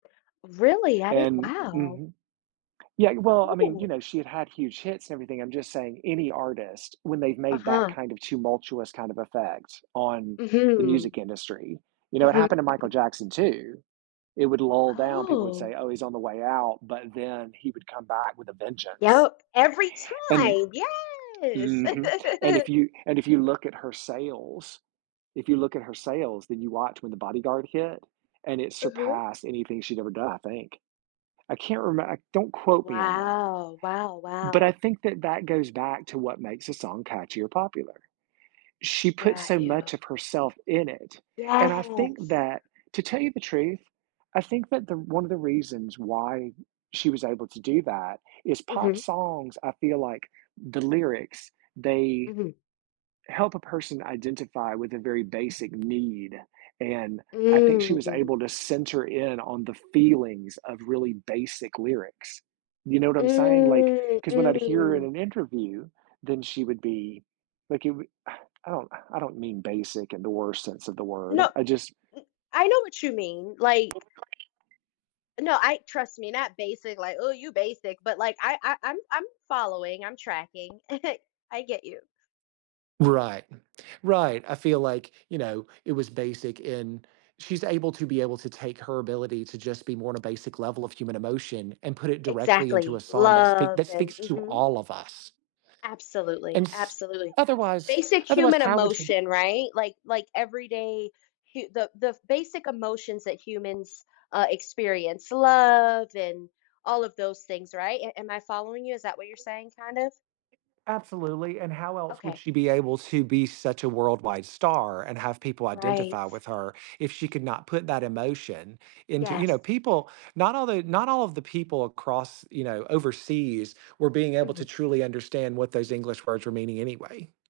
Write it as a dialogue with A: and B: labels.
A: Really? I didn
B: And
A: wow.
B: mhm. Yeah, well, I mean, you
A: Oh.
B: know, she had had huge hits and everything. I'm just saying any artist when they've made that
A: Uh-huh.
B: kind of tumultuous kind of effect on the
A: Mhm.
B: music industry, you know, it
A: Mhm.
B: happened to Michael Jackson too. It would lull down. People would
A: Oh.
B: say, "Oh, he's on the way out," but then he would come back with a vengeance.
A: Yep, every
B: And
A: time, yes.
B: Mhm, and, if you and if you look at her sales if you look at her sales, then you watch when The Bodyguard hit and it
A: Mhm.
B: surpassed anything she'd ever done, I think. I can't reme don't quote me on that.
A: Wow, wow,
B: But I
A: wow.
B: think that that goes back to what makes a song catchy or popular. She put
A: Got
B: so
A: you.
B: much of herself in it, and I think
A: Yes.
B: that to tell you the truth, I think that the one of the reasons why she was able to do that is pop
A: Mhm.
B: songs, I feel like the lyrics, they
A: Mhm.
B: help a person identify with a very basic need, and I think she was
A: Mm.
B: able to center in on the feelings of really basic lyrics. You know what I'm saying, like,
A: Mm,
B: ‘cause when I'd hear in
A: mm.
B: an interview, then she would be like, it would I don't I don't mean basic in the worst sense of the word.
A: No,
B: I just
A: n I know what you mean, like
B: [unintelligible]
A: No, I trust me, not basic, like, "Oh, you basic," but like, I I'm I'm following, I'm tracking. I get you.
B: Right, right, I feel like, you know, it was basic in she's able to be able to take her ability to just be more on a basic level of human emotion and put it directly into a
A: Exactly.
B: song that speak
A: Love
B: that
A: and
B: speaks to
A: mhm.
B: all of us. And
A: Absolutely,
B: s
A: absolutely,
B: otherwise
A: basic
B: otherwise,
A: human
B: how would you
A: emotion, right, like like every day hu the the basic emotions that humans, uh, experience, love and all of those things, right, am am I following you? Is that what you're saying kind of?
B: Absolutely, and how else would
A: Okay.
B: she be able to be such a worldwide star and have people
A: Right.
B: identify with her if she could not put that emotion into you know,
A: Yes.
B: people, not all the not all of the people across, you know, overseas were being able to
A: Mhm.
B: truly understand what those English words were meaning anyway.